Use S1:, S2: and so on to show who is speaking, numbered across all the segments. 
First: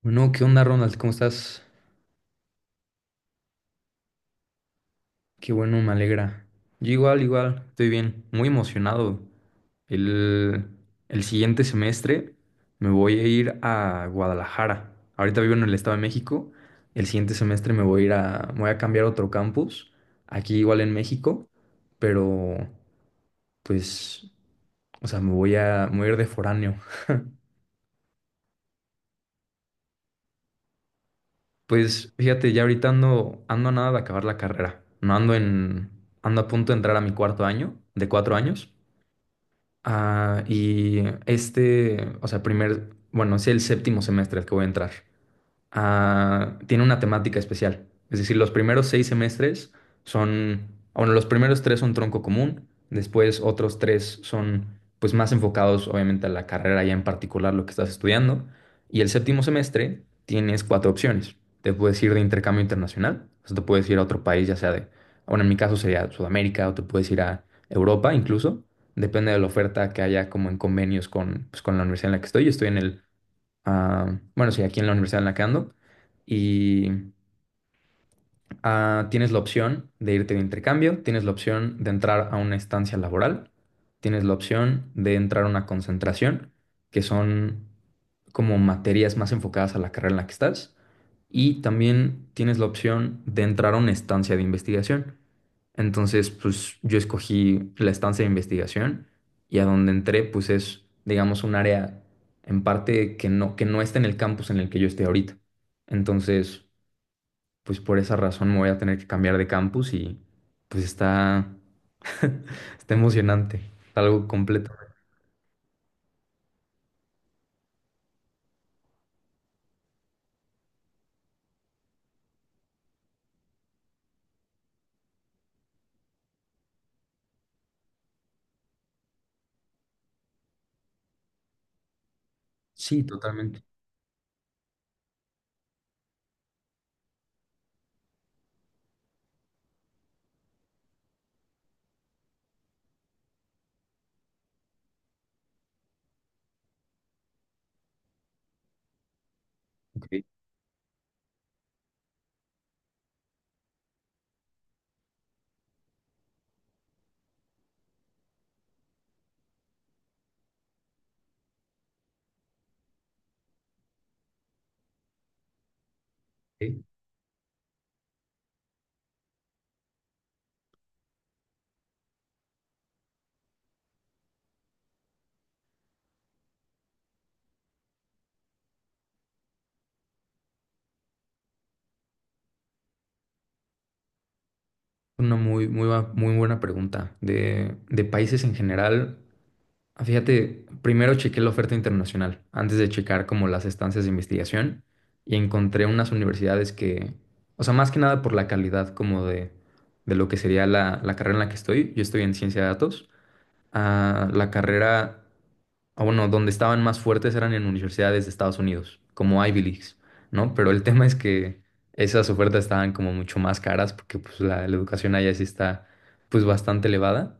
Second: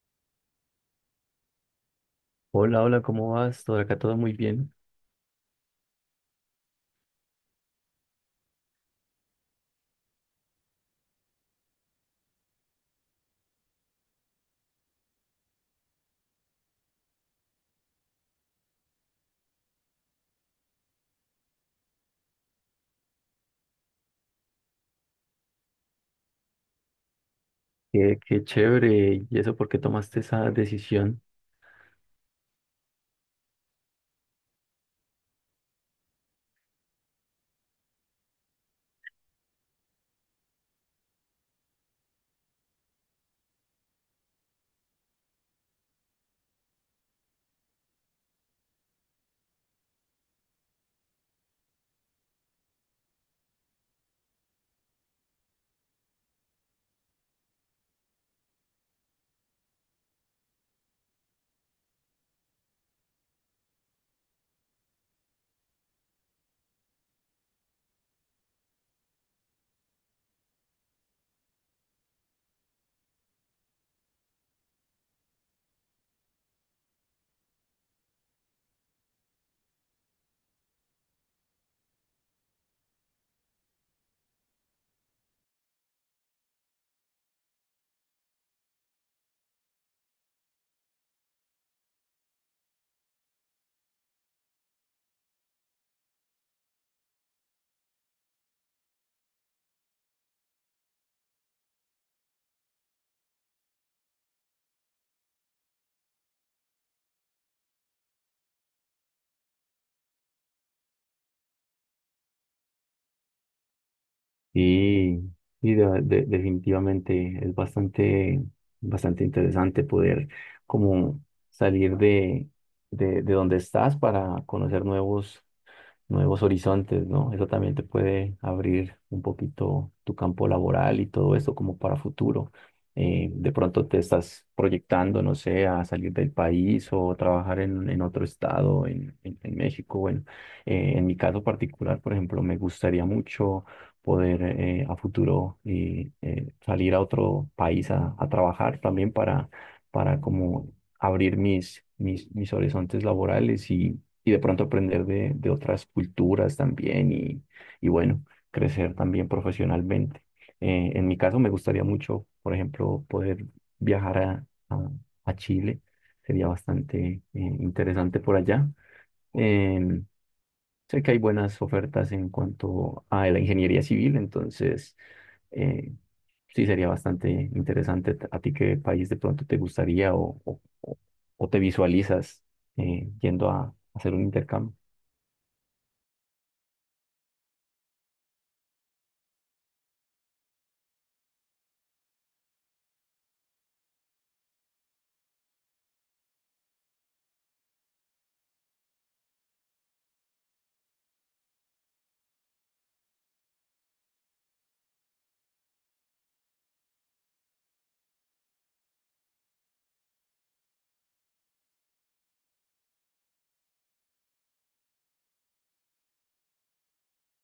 S1: Bueno, ¿qué onda, Ronald? ¿Cómo estás?
S2: Hola, hola, ¿cómo vas? Todo acá todo muy bien.
S1: Qué bueno, me alegra. Yo igual, igual, estoy bien, muy emocionado. El, el siguiente semestre me voy a ir a Guadalajara. Ahorita vivo en el Estado de México. El siguiente semestre me voy a cambiar a otro campus, aquí igual en México, pero pues, o sea, me voy a ir de foráneo.
S2: Qué chévere. ¿Y eso por qué tomaste esa decisión?
S1: Pues fíjate, ya ahorita ando a nada de acabar la carrera. No ando en, Ando a punto de entrar a mi cuarto año, de cuatro años. Y este, o sea, bueno, es el séptimo semestre al que voy a entrar, tiene una temática especial. Es decir, los primeros seis semestres son, bueno, los primeros tres son tronco común, después otros tres son pues más enfocados obviamente a la carrera ya en particular lo que estás estudiando, y el séptimo semestre tienes cuatro opciones. Te puedes ir de intercambio internacional, o sea, te puedes ir a otro país, ya sea de, bueno, en mi caso sería Sudamérica, o te puedes ir a Europa incluso, depende de la oferta que haya como en convenios con la universidad en la que estoy. Yo estoy bueno, sí, aquí en la Universidad de la que y, tienes la opción de irte de intercambio, tienes la opción de entrar a una estancia laboral, tienes la opción de entrar a una concentración, que son como materias más enfocadas a la carrera en la que estás, y también tienes la opción de entrar a una estancia de investigación. Entonces, pues yo escogí la estancia de investigación y a donde entré, pues es, digamos, un área en parte que no está en el campus en el que yo estoy ahorita. Entonces, pues por esa razón me voy a tener que cambiar de campus y pues está, está emocionante, algo completo.
S2: Sí, sí, definitivamente es bastante, bastante interesante poder como salir de donde estás para conocer nuevos, nuevos horizontes, ¿no? Eso también te puede abrir un poquito tu campo laboral y todo eso como para futuro.
S1: Sí,
S2: De
S1: totalmente.
S2: pronto te estás proyectando, no sé, a salir del país o trabajar en otro estado, en México. Bueno, en mi caso particular, por ejemplo, me gustaría mucho poder a futuro salir a otro país a trabajar también
S1: Ok,
S2: para como abrir mis horizontes laborales y de pronto aprender de otras culturas también y bueno, crecer también profesionalmente. En mi caso me gustaría mucho, por ejemplo, poder viajar a Chile. Sería
S1: ok.
S2: bastante interesante por allá. Em, Sé que hay buenas ofertas en cuanto a la ingeniería civil, entonces eh, sí sería bastante interesante. ¿A ti qué país de pronto te gustaría o te visualizas yendo a hacer un intercambio?
S1: Una muy, muy, muy buena pregunta. De países en general, fíjate, primero chequé la oferta internacional antes de checar como las estancias de investigación y encontré unas universidades que, o sea, más que nada por la calidad como de lo que sería la carrera en la que estoy. Yo estoy en ciencia de datos. La carrera, bueno, donde estaban más fuertes eran en universidades de Estados Unidos, como Ivy Leagues, ¿no? Pero el tema es que esas ofertas estaban como mucho más caras porque pues la educación allá sí está pues bastante elevada.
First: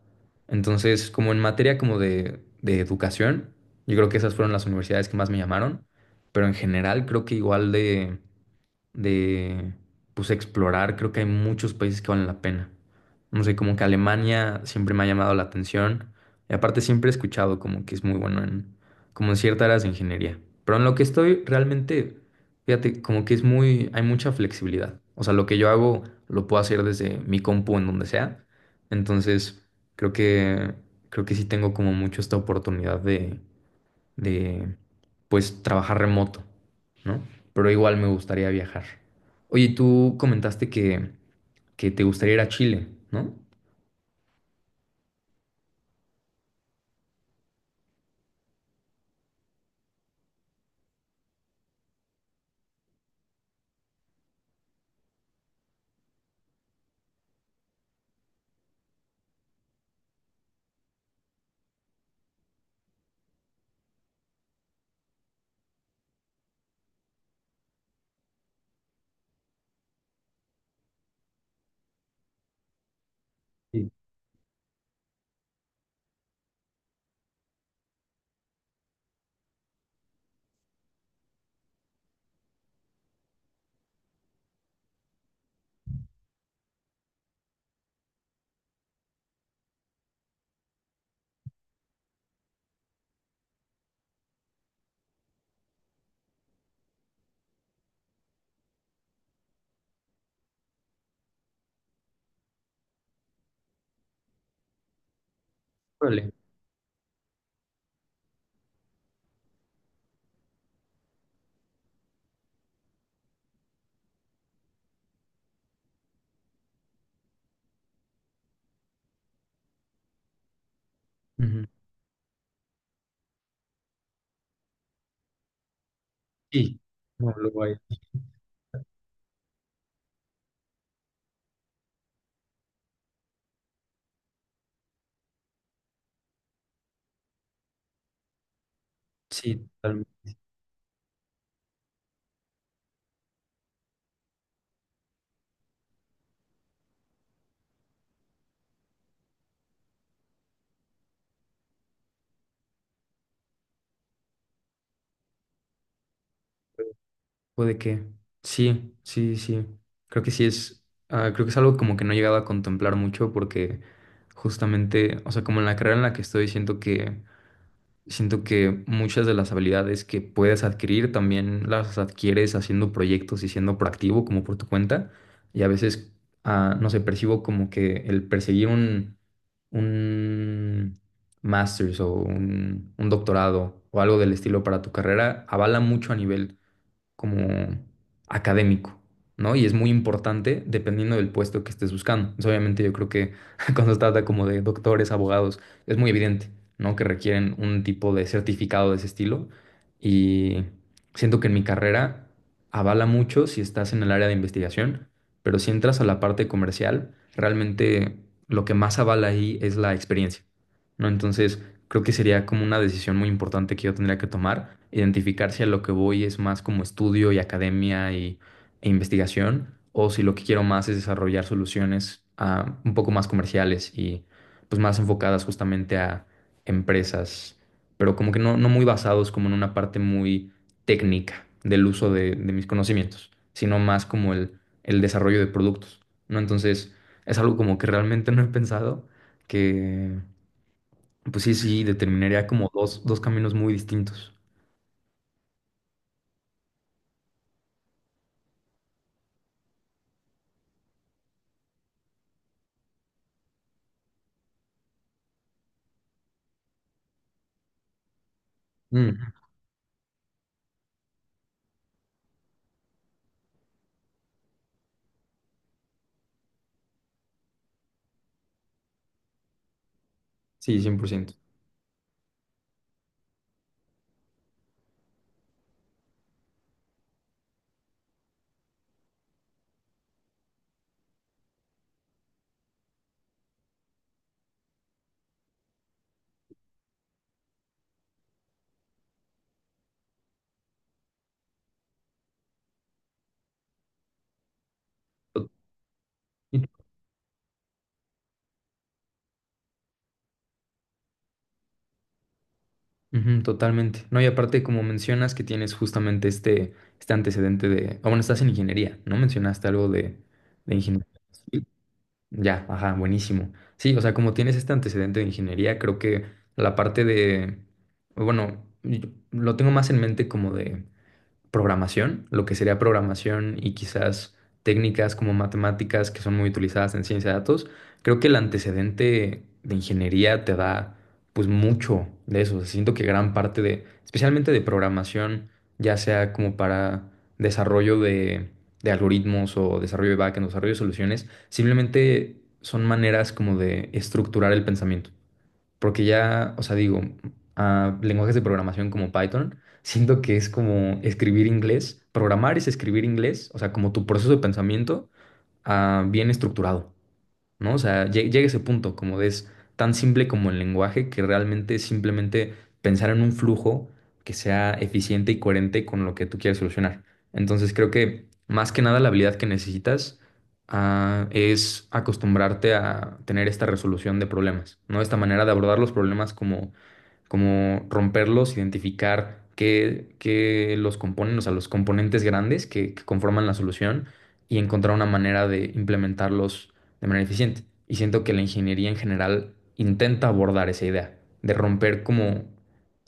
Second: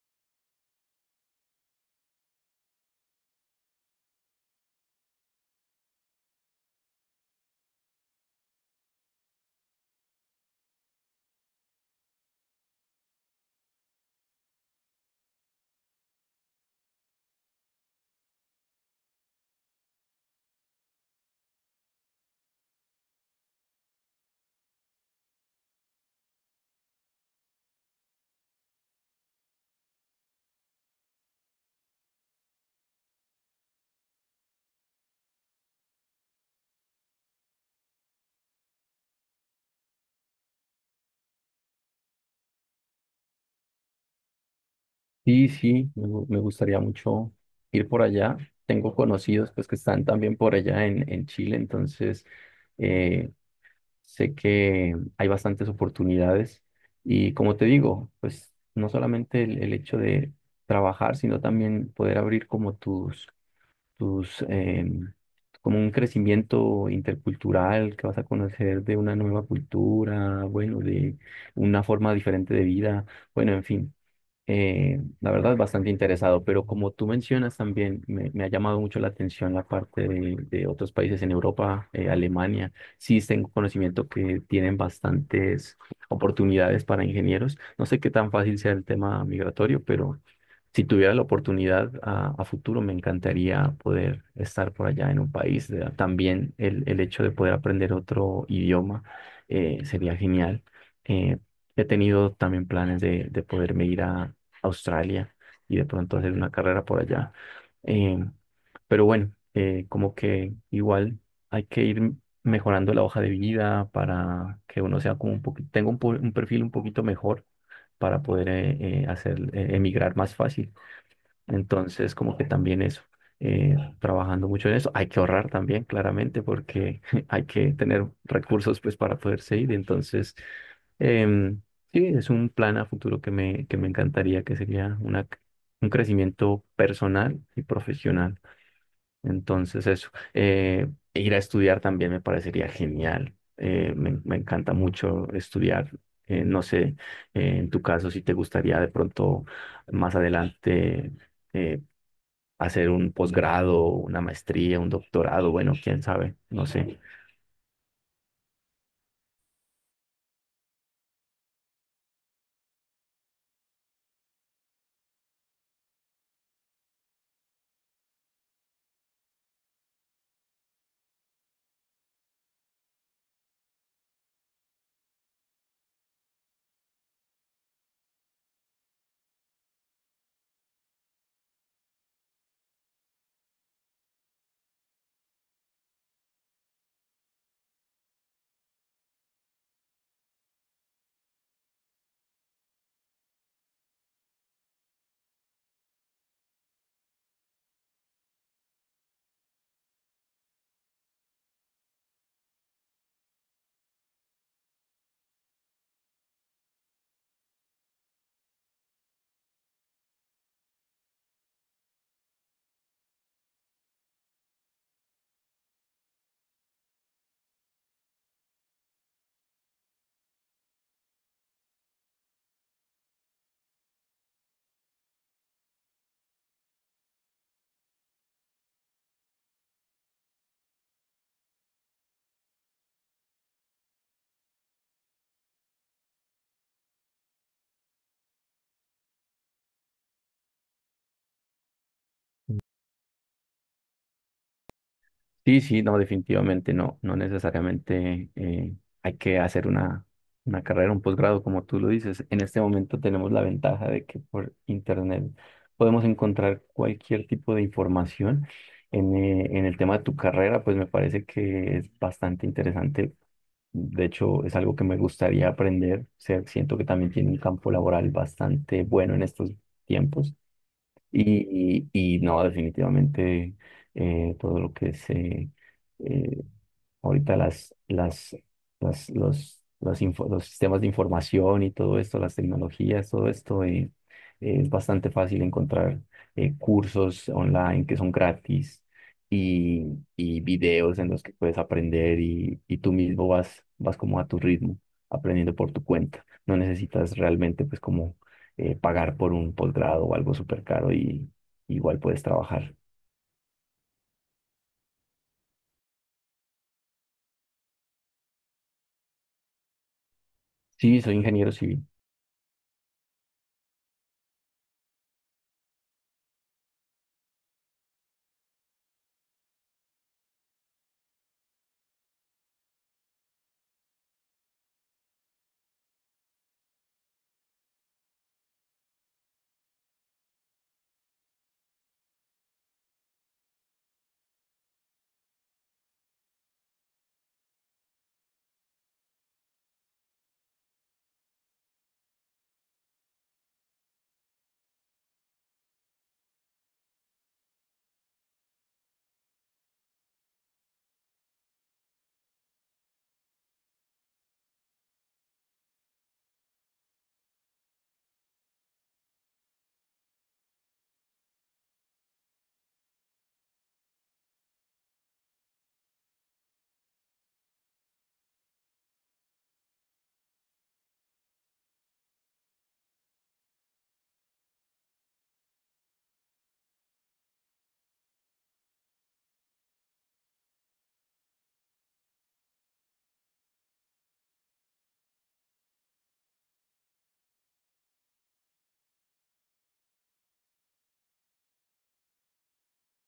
S1: Entonces, como en materia como de educación, yo creo que esas fueron las universidades que más me llamaron, pero en general creo que igual de de pues explorar. Creo que hay muchos países que valen la pena. No sé, como que Alemania siempre me ha llamado la atención. Y aparte siempre he escuchado como que es muy bueno en como en ciertas áreas de ingeniería. Pero en lo que estoy realmente, fíjate, como que es muy, hay mucha flexibilidad. O sea, lo que yo hago lo puedo hacer desde mi compu en donde sea. Entonces, creo que creo que sí tengo como mucho esta oportunidad de de pues trabajar remoto, ¿no? Pero igual me gustaría viajar. Oye, tú comentaste que te gustaría ir a Chile, ¿no?
S2: Sí, sí, me gustaría mucho ir por allá. Tengo conocidos pues que están también por allá en Chile, entonces eh, sé que hay bastantes oportunidades. Y como te digo, pues no solamente el hecho de trabajar, sino también poder abrir como tus como un crecimiento intercultural, que vas a conocer de una nueva cultura, bueno, de una forma diferente de vida, bueno, en
S1: Sí.
S2: fin. La verdad, bastante interesado, pero como tú mencionas también, me ha llamado mucho la atención la parte de otros países en Europa, Alemania. Sí, tengo conocimiento que tienen bastantes oportunidades para ingenieros. No sé qué tan fácil sea el tema migratorio, pero si tuviera la oportunidad a futuro, me encantaría poder estar por allá en un país. También el hecho de poder aprender otro idioma sería genial. Eh, He tenido también planes de poderme ir a Australia y de pronto hacer
S1: Órale.
S2: una carrera por allá. Eh, pero bueno, como que igual hay que ir mejorando la hoja de vida para que uno sea como un poquito, tenga un perfil un poquito mejor para poder hacer emigrar más fácil.
S1: Ujú.
S2: Entonces, como que también eso, trabajando mucho en eso. Hay que ahorrar también, claramente,
S1: Sí.
S2: porque
S1: No,
S2: hay
S1: luego
S2: que
S1: hay-
S2: tener recursos pues para poderse ir. Entonces, em, sí, es un plan a futuro que me encantaría, que sería una, un crecimiento personal y profesional.
S1: Sí,
S2: Entonces, eso.
S1: totalmente.
S2: Ir a estudiar también me parecería genial. Me, me encanta mucho estudiar. No sé, en tu caso, si te gustaría de pronto más adelante eh, hacer un posgrado, una maestría, un doctorado, bueno, quién sabe, no sé.
S1: Puede que. Sí, sí, sí. Creo que sí es. Creo que es algo como que no he llegado a contemplar mucho porque justamente, o sea, como en la carrera en la que estoy, siento que muchas de las habilidades que puedes adquirir también las adquieres haciendo proyectos y siendo proactivo como por tu cuenta. Y a veces, no sé, percibo como que el perseguir un, master's o un doctorado o algo del estilo para tu carrera avala mucho a nivel como académico, ¿no? Y es muy importante dependiendo del puesto que estés buscando. Entonces, obviamente yo creo que cuando se trata como de doctores, abogados, es muy evidente, ¿no? Que requieren un tipo de certificado de ese estilo y siento que en mi carrera avala mucho si estás en el área de investigación, pero si entras a la parte comercial, realmente lo que más avala ahí es la experiencia, ¿no? Entonces, creo que sería como una decisión muy importante que yo tendría que tomar, identificar si a lo que voy es más como estudio y academia e investigación, o si lo que quiero más es desarrollar soluciones un poco más comerciales y pues más enfocadas justamente a empresas, pero como que no muy basados como en una parte muy técnica del uso de mis conocimientos, sino más como el desarrollo de productos, ¿no? Entonces, es algo como que realmente no he pensado que pues sí, sí, determinaría como dos caminos muy distintos.
S2: Sí, sí, no, definitivamente no, no necesariamente hay que hacer una carrera, un posgrado, como tú lo dices. En este momento tenemos la ventaja de que por internet podemos encontrar cualquier tipo de información.
S1: Mm,
S2: En el tema de tu carrera, pues me parece que es bastante interesante. De hecho, es algo que me gustaría aprender. O sea, siento que también tiene un campo laboral bastante bueno en estos tiempos.
S1: sí, 100%.
S2: Y no, definitivamente todo lo que es eh, ahorita las, los, info- los sistemas de información y todo esto, las tecnologías, todo esto, es bastante fácil encontrar cursos online que son gratis y, y videos en los que puedes aprender y tú mismo vas, vas como a tu ritmo,
S1: To-
S2: aprendiendo por tu cuenta. No necesitas realmente pues como pagar por un posgrado o algo súper caro y igual puedes trabajar.
S1: Ujú, totalmente. No, y aparte, como mencionas que tienes justamente este antecedente de... Ah, bueno, estás en ingeniería, ¿no? Mencionaste algo de
S2: Sí,
S1: ingeniería
S2: soy ingeniero
S1: civil.
S2: civil.
S1: Ya, ajá, buenísimo. Sí, o sea, como tienes este antecedente de ingeniería, creo que la parte de... Bueno, yo lo tengo más en mente como de programación, lo que sería programación y quizás técnicas como matemáticas que son muy utilizadas en ciencia de datos, creo que el antecedente de ingeniería te da pues mucho de eso. O sea, siento que gran parte de, especialmente de programación, ya sea como para desarrollo de algoritmos o desarrollo de backend, desarrollo de soluciones, simplemente son maneras como de estructurar el pensamiento. Porque ya, o sea, digo, a lenguajes de programación como Python, siento que es como escribir inglés. Programar es escribir inglés, o sea, como tu proceso de pensamiento, bien estructurado, ¿no? O sea, llega ese punto, como de es tan simple como el lenguaje, que realmente es simplemente pensar en un flujo que sea eficiente y coherente con lo que tú quieres solucionar. Entonces, creo que más que nada la habilidad que necesitas, es acostumbrarte a tener esta resolución de problemas, ¿no? Esta manera de abordar los problemas como romperlos, identificar qué los componen, o sea, los componentes grandes que conforman la solución y encontrar una manera de implementarlos de manera eficiente. Y siento que la ingeniería en general intenta abordar esa idea de romper como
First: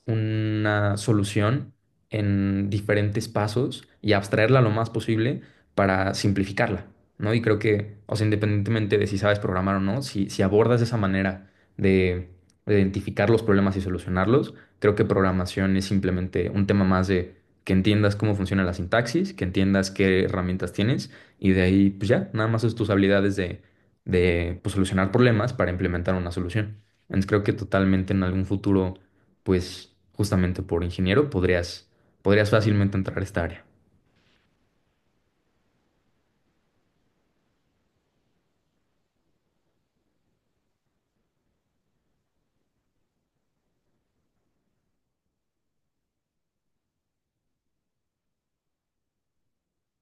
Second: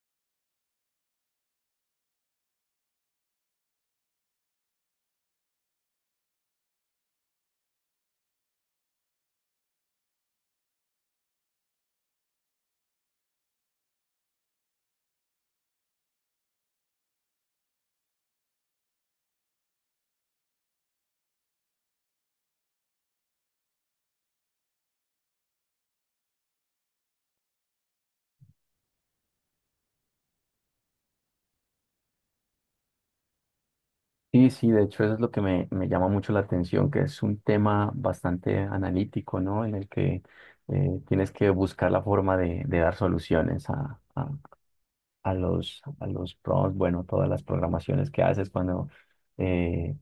S1: una solución en diferentes pasos y abstraerla lo más posible para simplificarla, ¿no? Y creo que, o sea, independientemente de si sabes programar o no, si abordas de esa manera de identificar los problemas y solucionarlos. Creo que programación es simplemente un tema más de que entiendas cómo funciona la sintaxis, que entiendas qué herramientas tienes y de ahí pues ya, nada más es tus habilidades de pues, solucionar problemas para implementar una solución. Entonces creo que totalmente en algún futuro, pues justamente por ingeniero podrías fácilmente entrar a esta área.
S2: Sí, sí, de hecho eso es lo que me llama mucho la atención, que es un tema bastante analítico, ¿no? En el que tienes que buscar la forma de dar soluciones a los prompts, bueno, todas las programaciones que haces cuando eh,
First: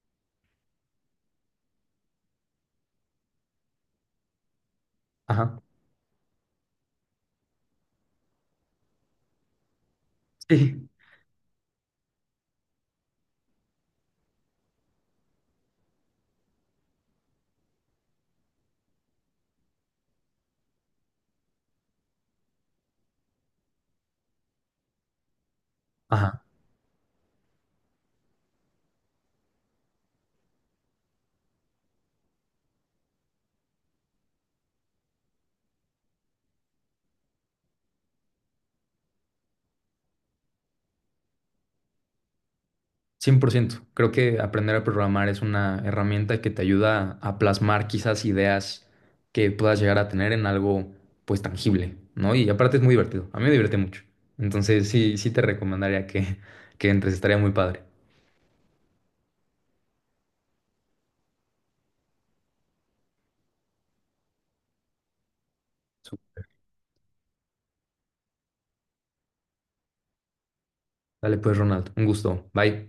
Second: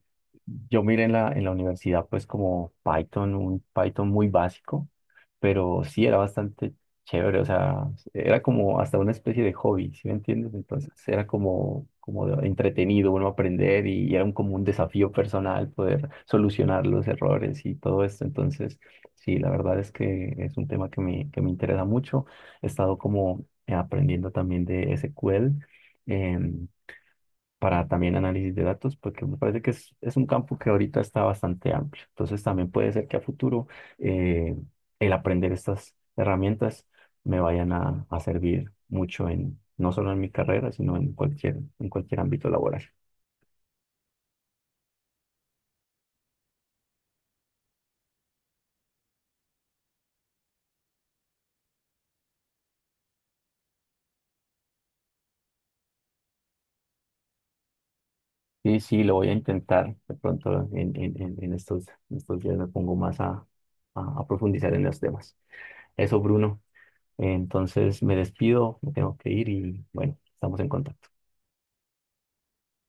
S2: yo miré en la universidad pues como Python, un Python muy básico,
S1: Ajá.
S2: pero sí era bastante chévere, o sea, era como hasta una especie de hobby, ¿sí me entiendes?
S1: Sí.
S2: Entonces era como, entretenido uno aprender y era un, como un desafío personal poder solucionar los errores y todo esto, entonces sí, la verdad es que es un tema que me interesa mucho, he estado como aprendiendo también de SQL
S1: Ajá.
S2: em, para también análisis de datos, porque me parece que es un campo que ahorita está bastante amplio. Entonces también puede ser que a futuro eh, el aprender estas herramientas me vayan a servir mucho en, no solo en mi carrera, sino en cualquier ámbito laboral.
S1: 100%. Creo que aprender a programar es una herramienta que te ayuda a plasmar quizás ideas que puedas llegar a tener en algo pues tangible, ¿no? Y aparte es muy divertido. A mí me divierte mucho. Entonces sí, sí te recomendaría que entres. Estaría muy padre.
S2: Sí, sí, lo voy a intentar. De pronto en estos, en estos días me pongo más a profundizar en los temas. Eso, Bruno, entonces me despido, me tengo que ir y bueno, estamos en contacto.
S1: Dale pues, Ronald. Un gusto. Bye.